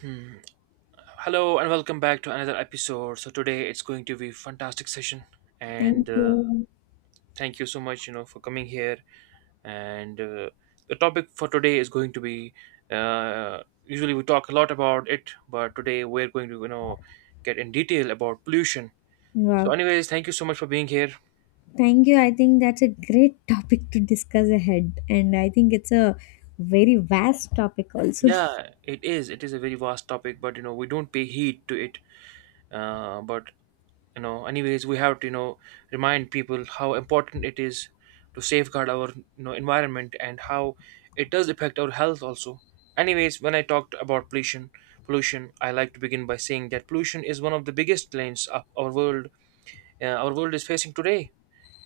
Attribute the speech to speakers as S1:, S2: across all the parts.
S1: Hmm. Hello and welcome back to another episode. So today it's going to be fantastic session,
S2: Thank
S1: and
S2: you.
S1: thank you so much, you know, for coming here. And the topic for today is going to be. Uh, usually we talk a lot about it, but today we're going to, you know, get in detail about pollution. So,
S2: Wow.
S1: anyways, thank you so much for being here.
S2: Thank you. I think that's a great topic to discuss ahead. And I think it's a very vast topic also.
S1: Yeah, it is. It is a very vast topic, but you know we don't pay heed to it. But you know anyways we have to you know remind people how important it is to safeguard our you know environment and how it does affect our health also. Anyways, when I talked about pollution, I like to begin by saying that pollution is one of the biggest planes of our world is facing today,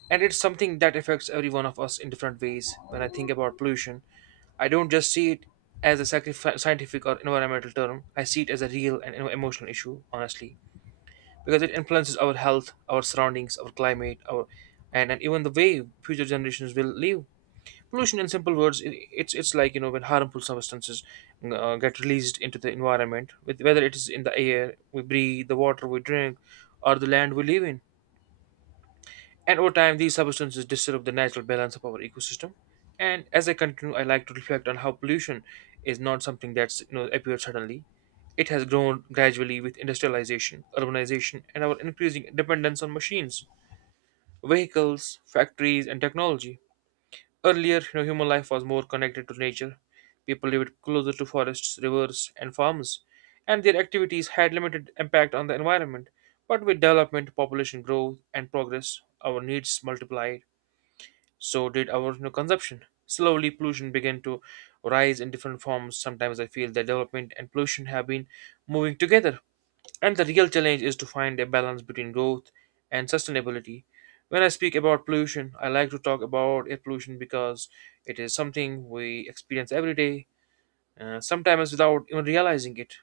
S1: and it's something that affects every one of us in different ways. When I think about pollution, I don't just see it as a scientific or environmental term. I see it as a real and emotional issue, honestly, because it influences our health, our surroundings, our climate, our and even the way future generations will live. Pollution, in simple words, it's like you know when harmful substances get released into the environment, with whether it is in the air we breathe, the water we drink, or the land we live in, and over time, these substances disturb the natural balance of our ecosystem. And as I continue, I like to reflect on how pollution is not something that's you know appeared suddenly. It has grown gradually with industrialization, urbanization, and our increasing dependence on machines, vehicles, factories, and technology. Earlier, you know, human life was more connected to nature. People lived closer to forests, rivers, and farms, and their activities had limited impact on the environment. But with development, population growth, and progress, our needs multiply, so did our, you know, consumption. Slowly, pollution began to rise in different forms. Sometimes I feel that development and pollution have been moving together. And the real challenge is to find a balance between growth and sustainability. When I speak about pollution, I like to talk about air pollution because it is something we experience every day, sometimes without even realizing it.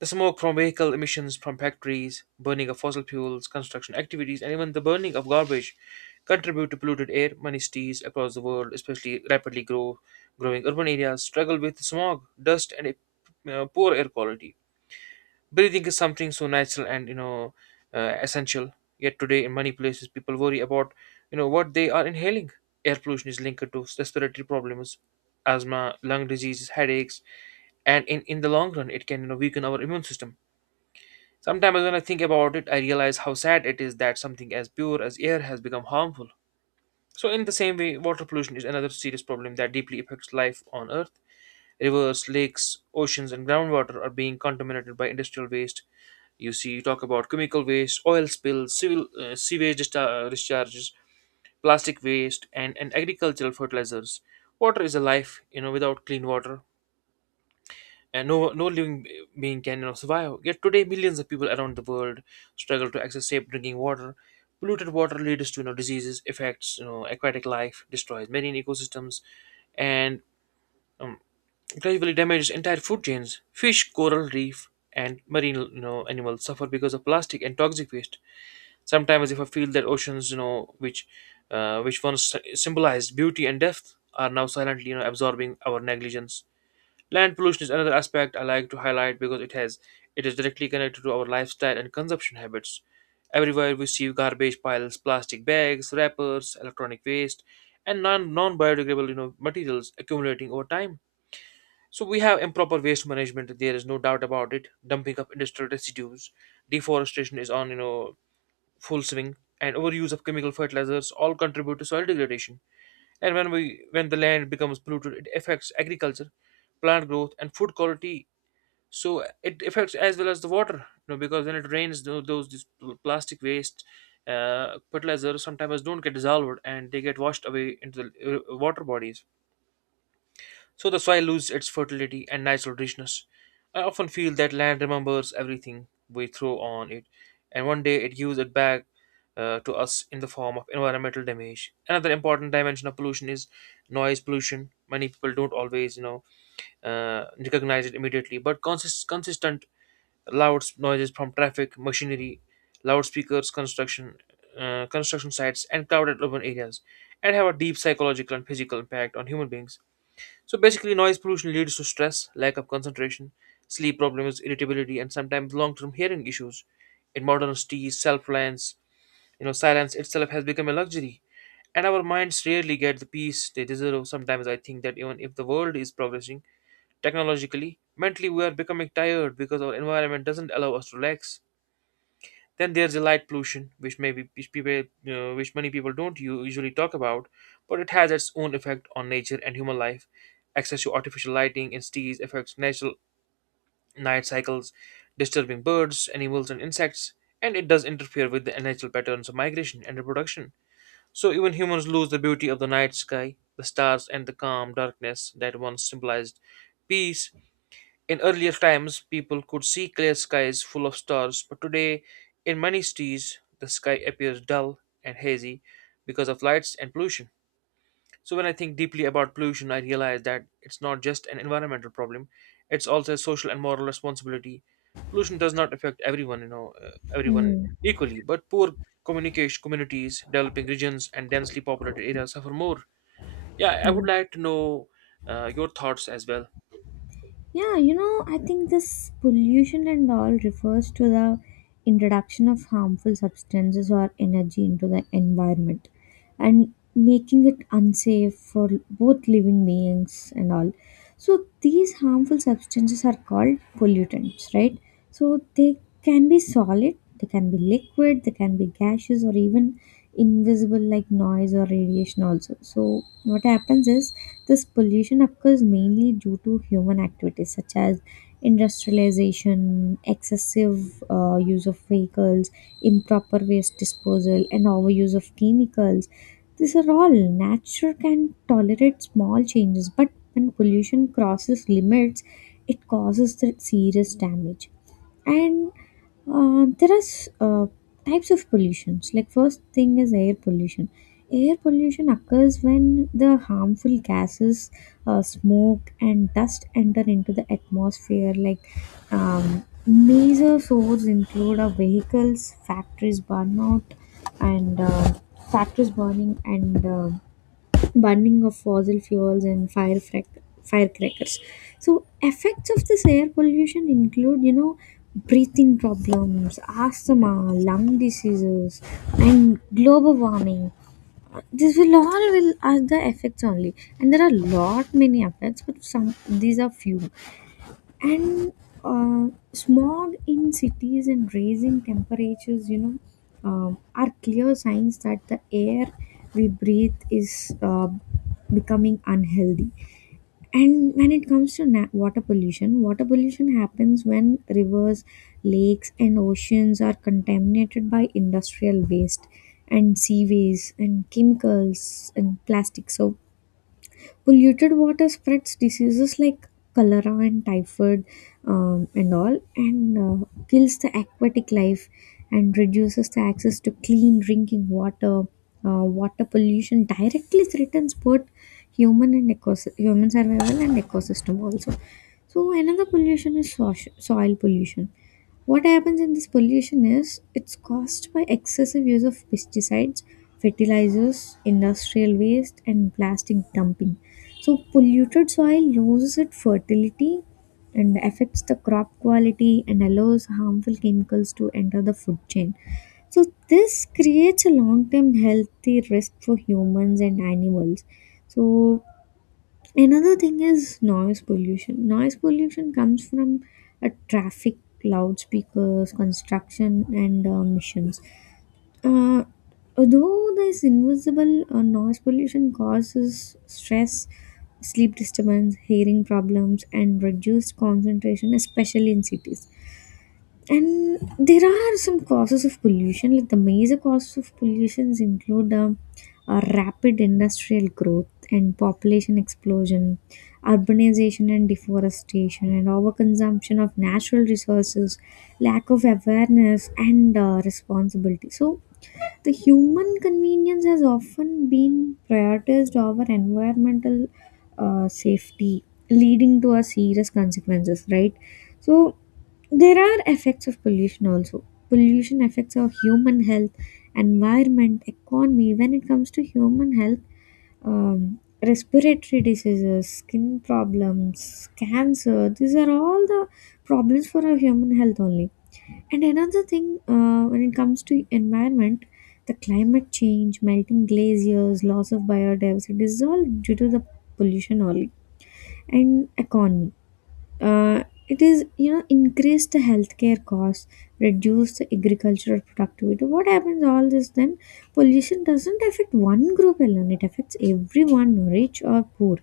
S1: The smoke from vehicle emissions from factories, burning of fossil fuels, construction activities, and even the burning of garbage contribute to polluted air. Many cities across the world, especially growing urban areas, struggle with smog, dust, and a poor air quality. Breathing is something so natural and you know essential. Yet today, in many places, people worry about you know what they are inhaling. Air pollution is linked to respiratory problems, asthma, lung diseases, headaches, and in the long run, it can, you know, weaken our immune system. Sometimes when I think about it, I realize how sad it is that something as pure as air has become harmful. So, in the same way, water pollution is another serious problem that deeply affects life on Earth. Rivers, lakes, oceans, and groundwater are being contaminated by industrial waste. You see, you talk about chemical waste, oil spills, discharges, plastic waste, and agricultural fertilizers. Water is a life, you know, without clean water, and no living being can, you know, survive. Yet today, millions of people around the world struggle to access safe drinking water. Polluted water leads to you know diseases, affects you know aquatic life, destroys marine ecosystems, and um, gradually damages entire food chains. Fish, coral reef, and marine, you know, animals suffer because of plastic and toxic waste. Sometimes, if I feel that oceans, you know, which once symbolized beauty and depth, are now silently you know absorbing our negligence. Land pollution is another aspect I like to highlight because it is directly connected to our lifestyle and consumption habits. Everywhere we see garbage piles, plastic bags, wrappers, electronic waste, and non biodegradable you know materials accumulating over time. So we have improper waste management. There is no doubt about it. Dumping of industrial residues, deforestation is on you know full swing, and overuse of chemical fertilizers all contribute to soil degradation. And when we when the land becomes polluted, it affects agriculture, plant growth, and food quality. So it affects as well as the water you know because when it rains plastic waste, fertilizer sometimes don't get dissolved and they get washed away into the water bodies. So the soil loses its fertility and natural richness. I often feel that land remembers everything we throw on it, and one day it gives it back, to us in the form of environmental damage. Another important dimension of pollution is noise pollution. Many people don't always you know recognize it immediately, but consistent loud noises from traffic, machinery, loudspeakers, construction sites, and crowded urban areas, and have a deep psychological and physical impact on human beings. So basically, noise pollution leads to stress, lack of concentration, sleep problems, irritability, and sometimes long-term hearing issues. In modern cities, self-reliance, you know, silence itself has become a luxury, and our minds rarely get the peace they deserve. Sometimes I think that even if the world is progressing technologically, mentally we are becoming tired because our environment doesn't allow us to relax. Then there's the light pollution, which many people don't usually talk about, but it has its own effect on nature and human life. Access to artificial lighting in cities affects natural night cycles, disturbing birds, animals, and insects, and it does interfere with the natural patterns of migration and reproduction. So even humans lose the beauty of the night sky, the stars, and the calm darkness that once symbolized peace. In earlier times, people could see clear skies full of stars, but today, in many cities, the sky appears dull and hazy because of lights and pollution. So, when I think deeply about pollution, I realize that it's not just an environmental problem, it's also a social and moral responsibility. Pollution does not affect everyone, you know, everyone
S2: Mm.
S1: equally, but poor communication communities, developing regions, and densely populated areas suffer more. Yeah, I would
S2: Yes.
S1: like to know your thoughts as well.
S2: Yeah, you know, I think this pollution and all refers to the introduction of harmful substances or energy into the environment and making it unsafe for both living beings and all. So, these harmful substances are called pollutants, right? So, they can be solid, they can be liquid, they can be gaseous, or even invisible like noise or radiation, also. So, what happens is this pollution occurs mainly due to human activities such as industrialization, excessive use of vehicles, improper waste disposal, and overuse of chemicals. These are all nature can tolerate small changes, but when pollution crosses limits, it causes the serious damage. And there are s- Types of pollutions. Like first thing is air pollution. Air pollution occurs when the harmful gases, smoke and dust enter into the atmosphere. Like major sources include our vehicles, and uh, factories burning and burning of fossil fuels and firecrackers. So effects of this air pollution include, you know, breathing problems, asthma, lung diseases, and global warming. This will all will are the effects only, and there are lot many effects, but some these are few and uh, smog in cities and raising temperatures you know are clear signs that the air we breathe is becoming unhealthy. And when it comes to water pollution, water pollution happens when rivers, lakes and oceans are contaminated by industrial waste and seaways and chemicals and plastics. So polluted water spreads diseases like cholera and typhoid, and all, and uh, kills the aquatic life and reduces the access to clean drinking water. Water pollution directly threatens both human survival and ecosystem also. So another pollution is soil pollution. What happens in this pollution is it's caused by excessive use of pesticides, fertilizers, industrial waste, and plastic dumping. So, polluted soil loses its fertility and affects the crop quality and allows harmful chemicals to enter the food chain. So, this creates a long term healthy risk for humans and animals. So, another thing is noise pollution. Noise pollution comes from traffic, loudspeakers, construction, and emissions. Uh, Although this invisible noise pollution causes stress, sleep disturbance, hearing problems, and reduced concentration, especially in cities. And there are some causes of pollution. Like the major causes of pollutions include rapid industrial growth and population explosion, urbanization and deforestation and overconsumption of natural resources, lack of awareness and responsibility. So the human convenience has often been prioritized over environmental safety, leading to a serious consequences, right? So there are effects of pollution also. Pollution affects our human health, environment, economy. When it comes to human health, um, respiratory diseases, skin problems, cancer, these are all the problems for our human health only. And another thing, when it comes to environment, the climate change, melting glaciers, loss of biodiversity, this is all due to the pollution only. And economy. It is, you know, increase the healthcare costs, reduce the agricultural productivity. What happens all this then? Pollution doesn't affect one group alone; it affects everyone, rich or poor.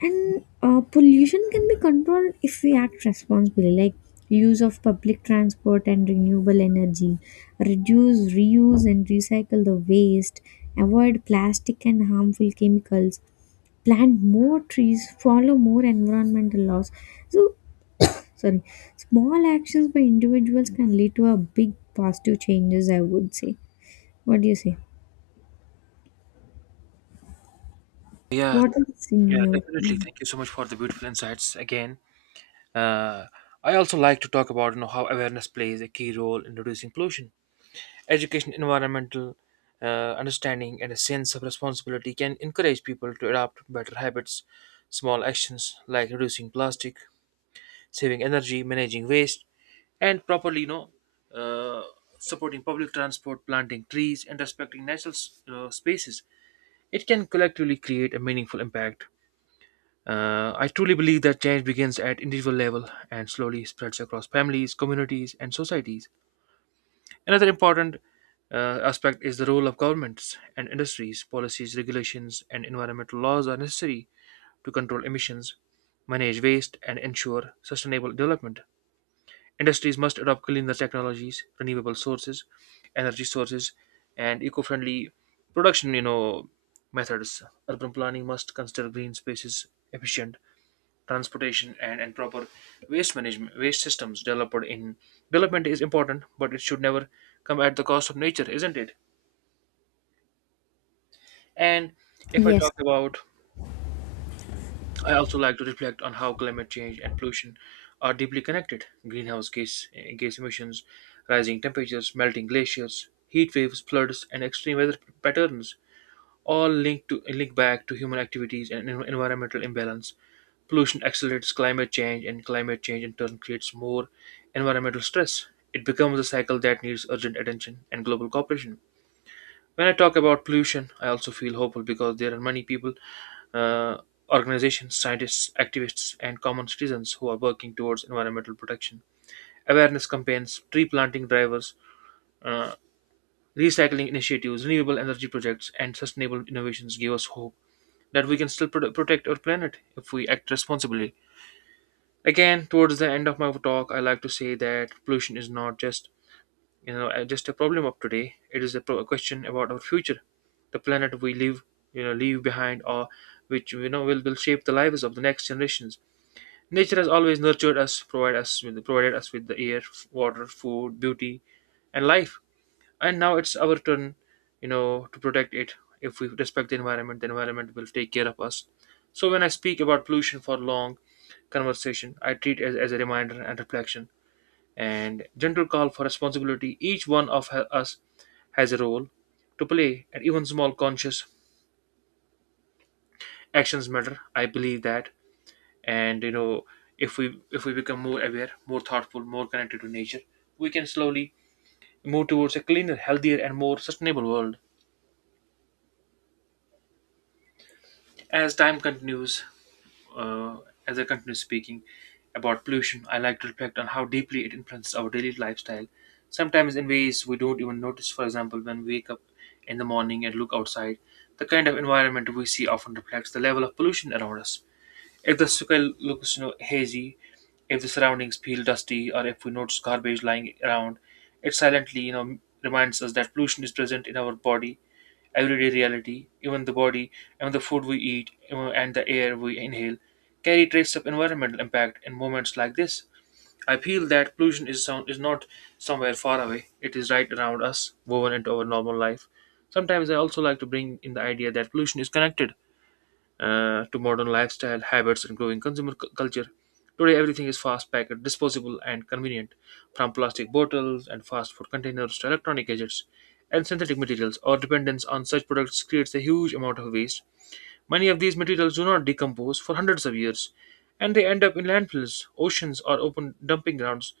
S2: And Pollution can be controlled if we act responsibly, like use of public transport and renewable energy, reduce, reuse, and recycle the waste, avoid plastic and harmful chemicals, plant more trees, follow more environmental laws. So sorry, small actions by individuals can lead to a big positive changes, I would say. What do you say?
S1: Yeah,
S2: What is in
S1: Yeah,
S2: your
S1: definitely.
S2: opinion?
S1: Thank you so much for the beautiful insights again. Uh, I also like to talk about you know how awareness plays a key role in reducing pollution. Education, environmental understanding, and a sense of responsibility can encourage people to adopt better habits. Small actions like reducing plastic, saving energy, managing waste, and properly you know uh, supporting public transport, planting trees, and respecting natural spaces. It can collectively create a meaningful impact. I truly believe that change begins at individual level and slowly spreads across families, communities, and societies. Another important aspect is the role of governments and industries. Policies, regulations, and environmental laws are necessary to control emissions, manage waste, and ensure sustainable development. Industries must adopt cleaner technologies, energy sources, and eco-friendly production, you know, methods. Urban planning must consider green spaces, efficient transportation, and proper waste systems developed in development is important, but it should never come at the cost of nature, isn't it? And if I
S2: Yes,
S1: talk about, I also like to reflect on how climate change and pollution are deeply connected. Gas emissions, rising temperatures, melting glaciers, heat waves, floods, and extreme weather patterns, all linked back to human activities and environmental imbalance. Pollution accelerates climate change, and climate change in turn creates more environmental stress. It becomes a cycle that needs urgent attention and global cooperation. When I talk about pollution, I also feel hopeful because there are many people, uh, organizations, scientists, activists, and common citizens who are working towards environmental protection. Awareness campaigns, tree planting drivers, uh, recycling initiatives, renewable energy projects, and sustainable innovations give us hope that we can still protect our planet if we act responsibly. Again, towards the end of my talk, I like to say that pollution is not just just a problem of today. It is a, a question about our future, the planet we live you know leave behind, or which you know will shape the lives of the next generations. Nature has always nurtured us, provided us with the air, water, food, beauty, and life. And now it's our turn to protect it. If we respect the environment, the environment will take care of us. So when I speak about pollution for long conversation, I treat as a reminder and reflection and gentle call for responsibility. Each one of us has a role to play, and even small conscious actions matter. I believe that. And if we become more aware, more thoughtful, more connected to nature, we can slowly move towards a cleaner, healthier, and more sustainable world. As time continues, uh, as I continue speaking about pollution, I like to reflect on how deeply it influences our daily lifestyle, sometimes in ways we don't even notice. For example, when we wake up in the morning and look outside, the kind of environment we see often reflects the level of pollution around us. If the sky looks hazy, if the surroundings feel dusty, or if we notice garbage lying around, it silently reminds us that pollution is present in our body, everyday reality, even the body, even the food we eat, even- and the air we inhale, carry traces of environmental impact. In moments like this, I feel that pollution is sound, is not somewhere far away. It is right around us, woven into our normal life. Sometimes I also like to bring in the idea that pollution is connected to modern lifestyle habits and growing consumer culture. Today, everything is fast packed, disposable, and convenient, from plastic bottles and fast food containers to electronic gadgets and synthetic materials. Our dependence on such products creates a huge amount of waste. Many of these materials do not decompose for hundreds of years, and they end up in landfills, oceans, or open dumping grounds.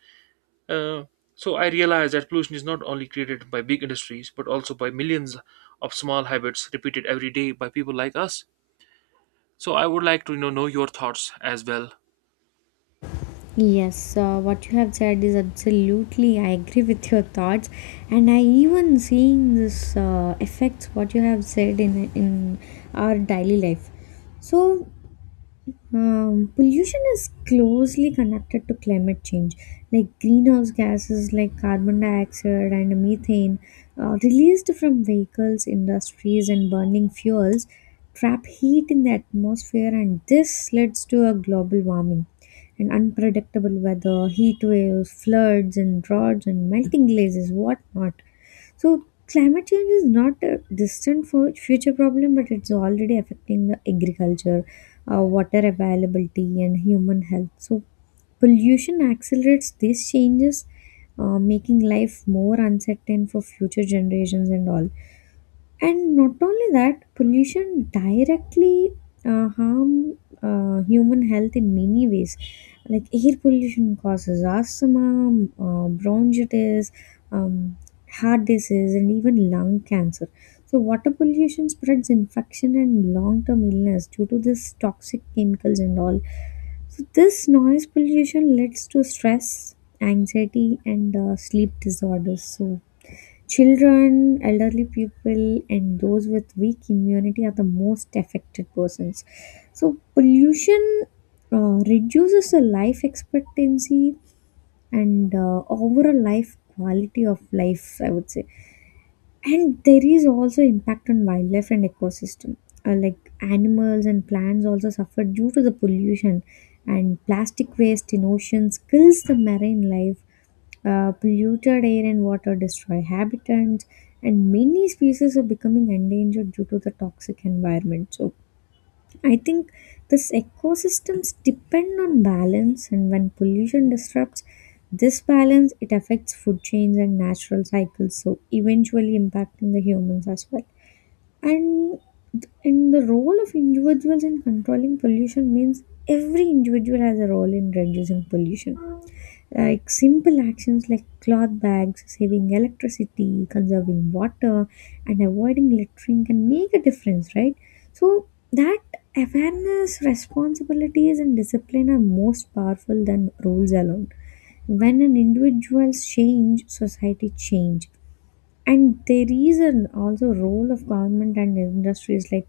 S1: Uh, so I realize that pollution is not only created by big industries but also by millions of small habits repeated every day by people like us. So I would like to know your thoughts as well.
S2: yes, what you have said is absolutely, I agree with your thoughts, and I even seeing this effects what you have said in our daily life. So pollution is closely connected to climate change. Like greenhouse gases like carbon dioxide and methane released from vehicles, industries, and burning fuels trap heat in the atmosphere, and this leads to a global warming and unpredictable weather, heat waves, floods, and droughts, and melting glaciers, whatnot. So climate change is not a distant for future problem, but it's already affecting the agriculture, water availability, and human health. So pollution accelerates these changes, making life more uncertain for future generations and all. And not only that, pollution directly harm human health in many ways. Like air pollution causes asthma, bronchitis, um, heart disease, and even lung cancer. So water pollution spreads infection and long-term illness due to this toxic chemicals and all. So this noise pollution leads to stress, anxiety, and sleep disorders. So children, elderly people, and those with weak immunity are the most affected persons. So, pollution reduces the life expectancy and overall life quality of life, I would say. And there is also impact on wildlife and ecosystem. Like animals and plants also suffer due to the pollution, and plastic waste in oceans kills the marine life. Polluted air and water destroy habitats, and many species are becoming endangered due to the toxic environment. So I think this ecosystems depend on balance, and when pollution disrupts this balance, it affects food chains and natural cycles, so eventually impacting the humans as well. And in the role of individuals in controlling pollution means every individual has a role in reducing pollution. Like simple actions like cloth bags, saving electricity, conserving water, and avoiding littering can make a difference, right? So that awareness, responsibilities and discipline are most powerful than rules alone. When an individual's change, society change. And there is an also role of government and industries. Like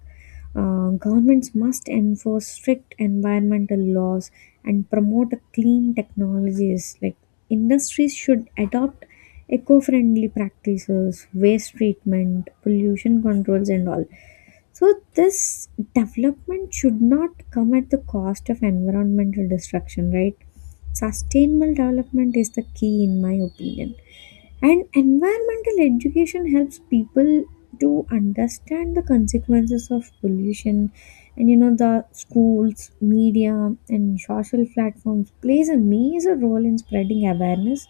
S2: governments must enforce strict environmental laws and promote clean technologies. Like industries should adopt eco-friendly practices, waste treatment, pollution controls and all. So this development should not come at the cost of environmental destruction, right? Sustainable development is the key in my opinion. And environmental education helps people to understand the consequences of pollution. And you know, the schools, media, and social platforms plays a major role in spreading awareness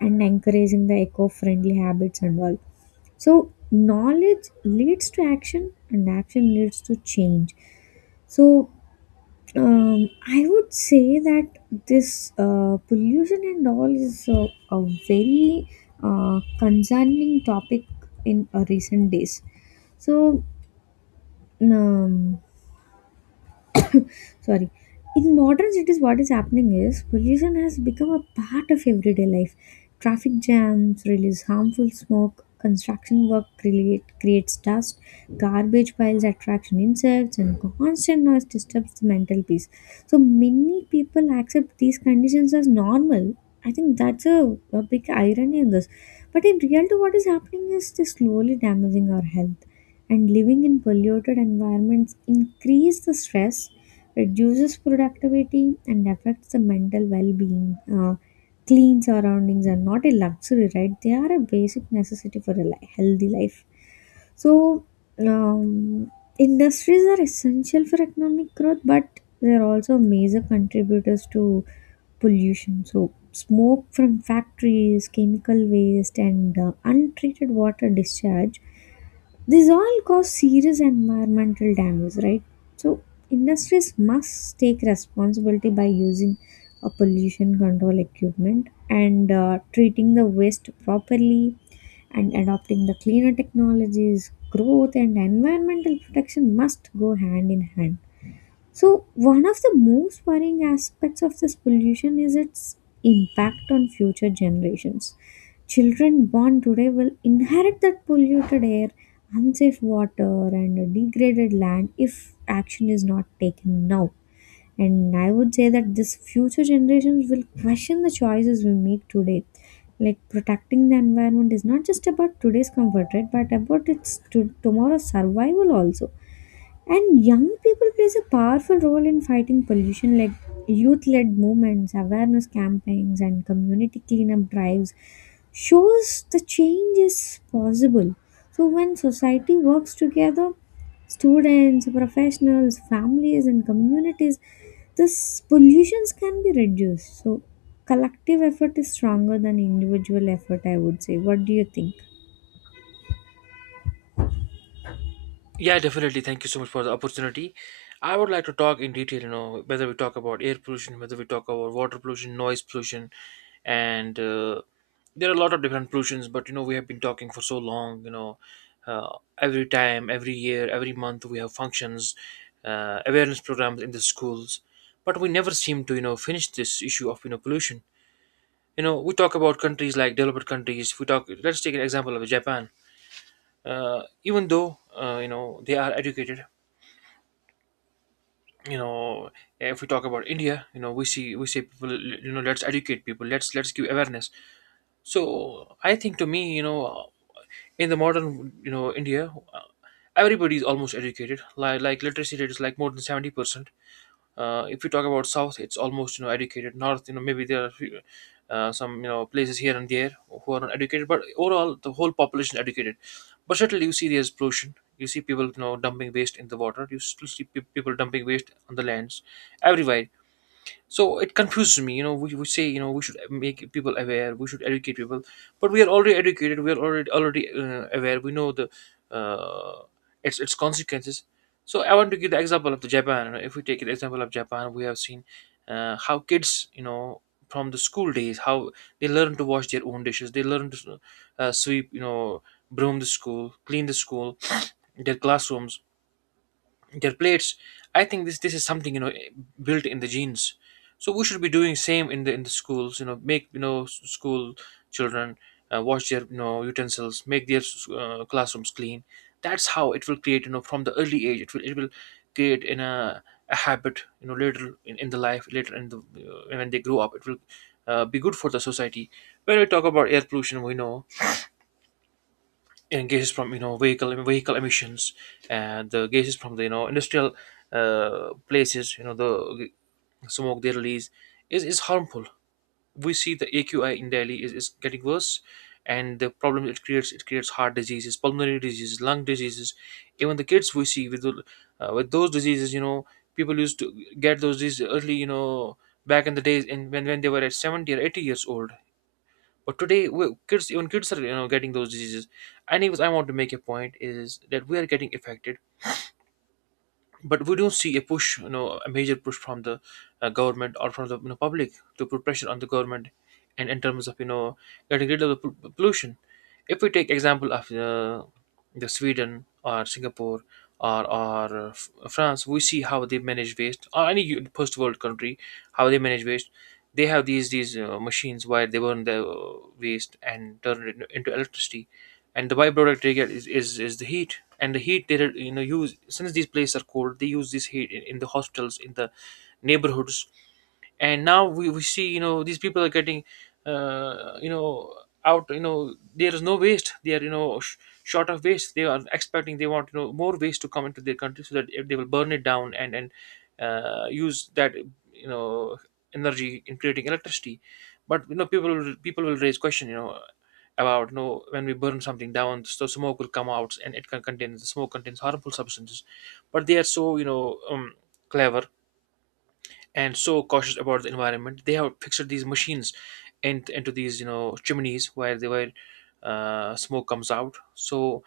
S2: and encouraging the eco-friendly habits and all. So knowledge leads to action, and action leads to change. So I would say that this pollution and all is a very concerning topic in recent days. So, um, sorry, in modern cities what is happening is pollution has become a part of everyday life. Traffic jams release harmful smoke, creates dust, garbage piles attract insects and constant noise disturbs the mental peace. So many people accept these conditions as normal. I think that's a big irony in this. But in reality what is happening is they're slowly damaging our health, and living in polluted environments increase the stress, reduces productivity and affects the mental well-being. Clean surroundings are not a luxury, right? They are a basic necessity for a healthy life. So, um, industries are essential for economic growth, but they are also major contributors to pollution. So, smoke from factories, chemical waste, and untreated water discharge, these all cause serious environmental damage, right? So industries must take responsibility by using a pollution control equipment and treating the waste properly and adopting the cleaner technologies. Growth and environmental protection must go hand in hand. So, one of the most worrying aspects of this pollution is its impact on future generations. Children born today will inherit that polluted air, unsafe water, and degraded land if action is not taken now. And I would say that this future generations will question the choices we make today. Like protecting the environment is not just about today's comfort, right? But about its tomorrow's survival also. And young people plays a powerful role in fighting pollution. Like youth-led movements, awareness campaigns and community cleanup drives shows the change is possible. So when society works together, students, professionals, families and communities, this pollutions can be reduced. So collective effort is stronger than individual effort, I would say. What do you think?
S1: Yeah, definitely. Thank you so much for the opportunity. I would like to talk in detail, whether we talk about air pollution, whether we talk about water pollution, noise pollution, and there are a lot of different pollutions. But we have been talking for so long. Uh, every time, every year, every month, we have functions, awareness programs in the schools, but we never seem to, finish this issue of, pollution. We talk about countries like developed countries. Let's take an example of Japan. Even though, they are educated, you know if we talk about India, we see, we say people, let's educate people, let's give awareness. So I think, to me, in the modern, India, everybody is almost educated. Like literacy rate is like more than 70%. If you talk about south, it's almost, educated. North, maybe there are some, places here and there who are not educated, but overall the whole population is educated. But certainly you see there's pollution. You see people, dumping waste in the water. You still see people dumping waste on the lands, everywhere. So it confuses me. We say, we should make people aware, we should educate people. But we are already educated, we are already aware. We know the uh, its consequences. So I want to give the example of the Japan. If we take an example of Japan, we have seen how kids, from the school days, how they learn to wash their own dishes. They learn to sweep, broom the school, clean the school, their classrooms, their plates. I think this is something, built in the genes. So we should be doing same in the schools. Make school children wash their, utensils, make their classrooms clean. That's how it will create, from the early age. It will create in a habit, later in the life, later in the when they grow up. It will be good for the society. When we talk about air pollution, we know, and gases from, vehicle emissions, and the gases from the, industrial places, the smoke they release is harmful. We see the AQI in Delhi is getting worse, and the problem it creates heart diseases, pulmonary diseases, lung diseases. Even the kids we see with those diseases. People used to get those diseases early, back in the days when they were at 70 or 80 years old. But today, kids, even kids are, getting those diseases. Anyways, I want to make a point, is that we are getting affected, but we don't see a push, a major push from the government, or from the, public, to put pressure on the government, and in terms of, getting rid of the pollution. If we take example of the Sweden, or Singapore, or France, we see how they manage waste, or any first world country, how they manage waste. They have these machines where they burn the waste and turn it into electricity, and the byproduct they get is the heat. And the heat they, use. Since these places are cold, they use this heat in the hospitals, in the neighborhoods. And now we see, these people are getting, uh, you know out, there is no waste. They are, short of waste. They are expecting, they want, more waste to come into their country so that if they will burn it down, and use that, you know energy in creating electricity. But, people will raise question, about, when we burn something down, so smoke will come out, and it can contain the smoke contains harmful substances. But they are so, clever, and so cautious about the environment. They have fixed these machines into these, chimneys where they were smoke comes out. So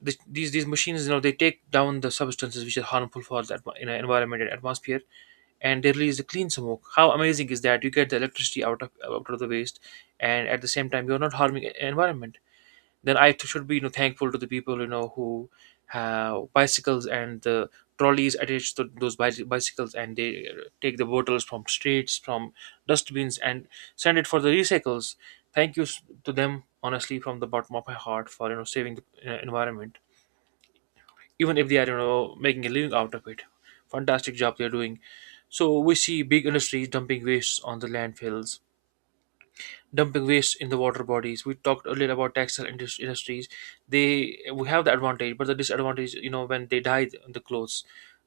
S1: these machines, they take down the substances which are harmful for the environment and atmosphere, and they release the clean smoke. How amazing is that? You get the electricity out of the waste, and at the same time you're not harming environment. Then I should be, thankful to the people, who have bicycles, and the trolleys attached to those bicycles, and they take the bottles from streets, from dustbins, and send it for the recycles. Thank you to them, honestly, from the bottom of my heart, for, saving the environment, even if they are, making a living out of it. Fantastic job they're doing. So we see big industries dumping waste on the landfills, dumping waste in the water bodies. We talked earlier about textile industries. They we have the advantage, but the disadvantage, when they dye the clothes,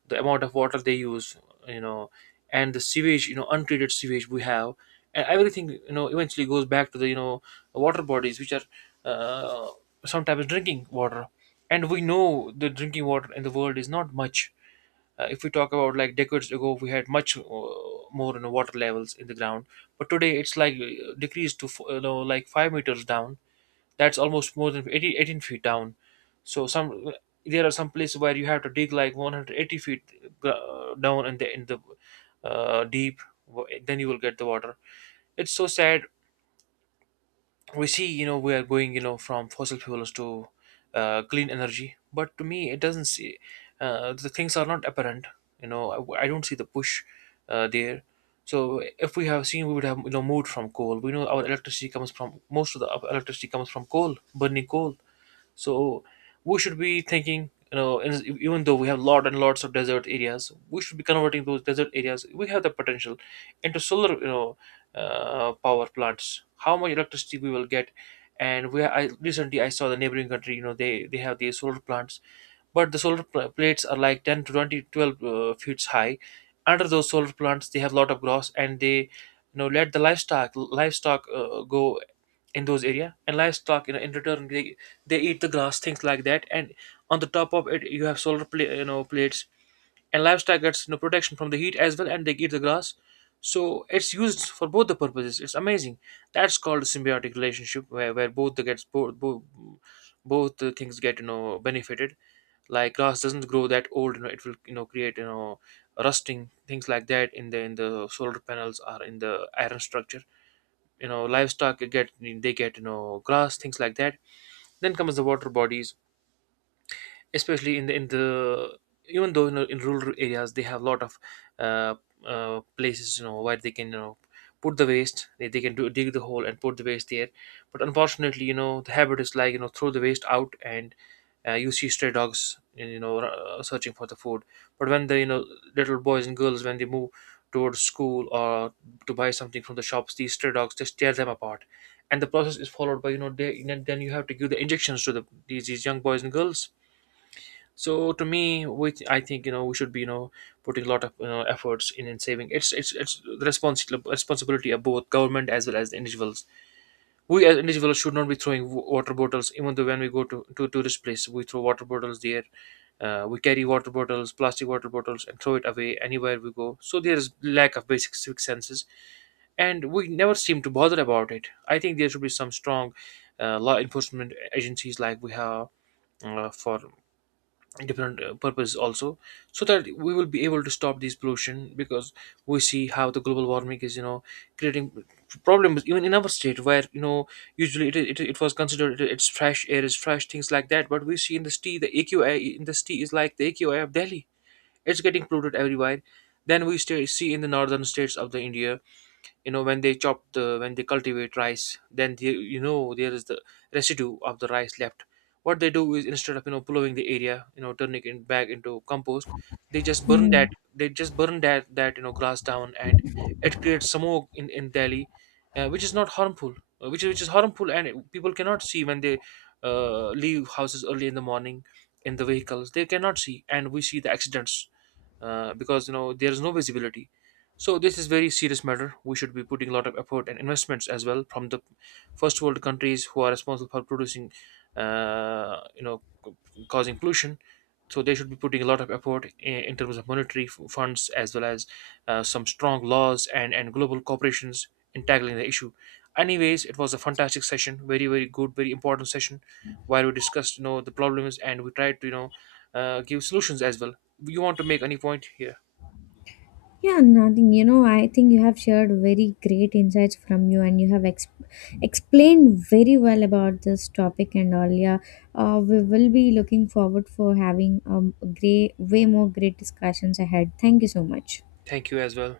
S1: the amount of water they use, you know, and the sewage, untreated sewage we have, and everything, eventually goes back to the, water bodies, which are, uh, sometimes drinking water. And we know the drinking water in the world is not much. If we talk about like decades ago, we had much, more, water levels in the ground, but today it's like, decreased to like 5 meters down. That's almost more than 80 18 feet down. So some, there are some places where you have to dig like 180 feet, down in the deep. Then you will get the water. It's so sad. We see, we are going, from fossil fuels to clean energy, but to me it doesn't see, the things are not apparent. you know I don't see the push, there. So if we have seen, we would have, moved from coal. We know our electricity comes from most of the electricity comes from coal, burning coal. So we should be thinking, and even though we have lot and lots of desert areas, we should be converting those desert areas. We have the potential into solar, power plants. How much electricity we will get? And I saw the neighboring country. They have these solar plants, but the solar plates are like 10 to 2012 feet high. Under those solar plants, they have a lot of grass, and they let the livestock go in those area. And livestock, in return, they eat the grass, things like that. And on the top of it, you have solar plates, and livestock gets protection from the heat as well, and they eat the grass. So it's used for both the purposes. It's amazing. That's called a symbiotic relationship, where both the gets, both the things get benefited. Like grass doesn't grow that old, it will create rusting things like that in the solar panels or in the iron structure. Livestock get, they get, grass, things like that. Then comes the water bodies, especially in the even though, in rural areas they have a lot of uh, places where they can put the waste. They can do dig the hole and put the waste there. But unfortunately, the habit is like, throw the waste out. And you see stray dogs, searching for the food. But when the, little boys and girls, when they move towards school or to buy something from the shops, these stray dogs just tear them apart. And the process is followed by, then you have to give the injections to these young boys and girls. So to me, which I think, we should be putting a lot of efforts in saving. It's the responsibility of both government as well as the individuals. We as individuals should not be throwing water bottles, even though when we go to tourist place, we throw water bottles there. We carry water bottles, plastic water bottles, and throw it away anywhere we go. So there is lack of basic civic senses, and we never seem to bother about it. I think there should be some strong law enforcement agencies, like we have, for different purpose also, so that we will be able to stop this pollution, because we see how the global warming is, creating problems even in our state, where, usually it was considered, it's fresh air, is fresh, things like that. But we see in the city, the AQI in the city is like the AQI of Delhi. It's getting polluted everywhere. Then we see in the northern states of the India. When they chop the when they cultivate rice, then there is the residue of the rice left. What they do is, instead of plowing the area, turning it back into compost. they just burn
S2: Hmm.
S1: that they just burn that grass down, and it creates smoke in Delhi, which is not harmful, which is harmful, and people cannot see when they leave houses early in the morning. In the vehicles, they cannot see, and we see the accidents, because, there is no visibility. So this is very serious matter. We should be putting a lot of effort and investments as well from the first world countries who are responsible for producing, uh, you know, c- causing pollution. So they should be putting a lot of effort in terms of monetary funds as well as some strong laws, and global corporations, in tackling the issue. Anyways, it was a fantastic session, very very good, very important session, where we discussed, the problems, and we tried to, give solutions as well. You want to make any point here?
S2: Yeah, nothing. You know, I think you have shared very great insights from you, and you have explained very well about this topic and all. Yeah, we will be looking forward for having great, way more great discussions ahead. Thank you so much.
S1: Thank you as well.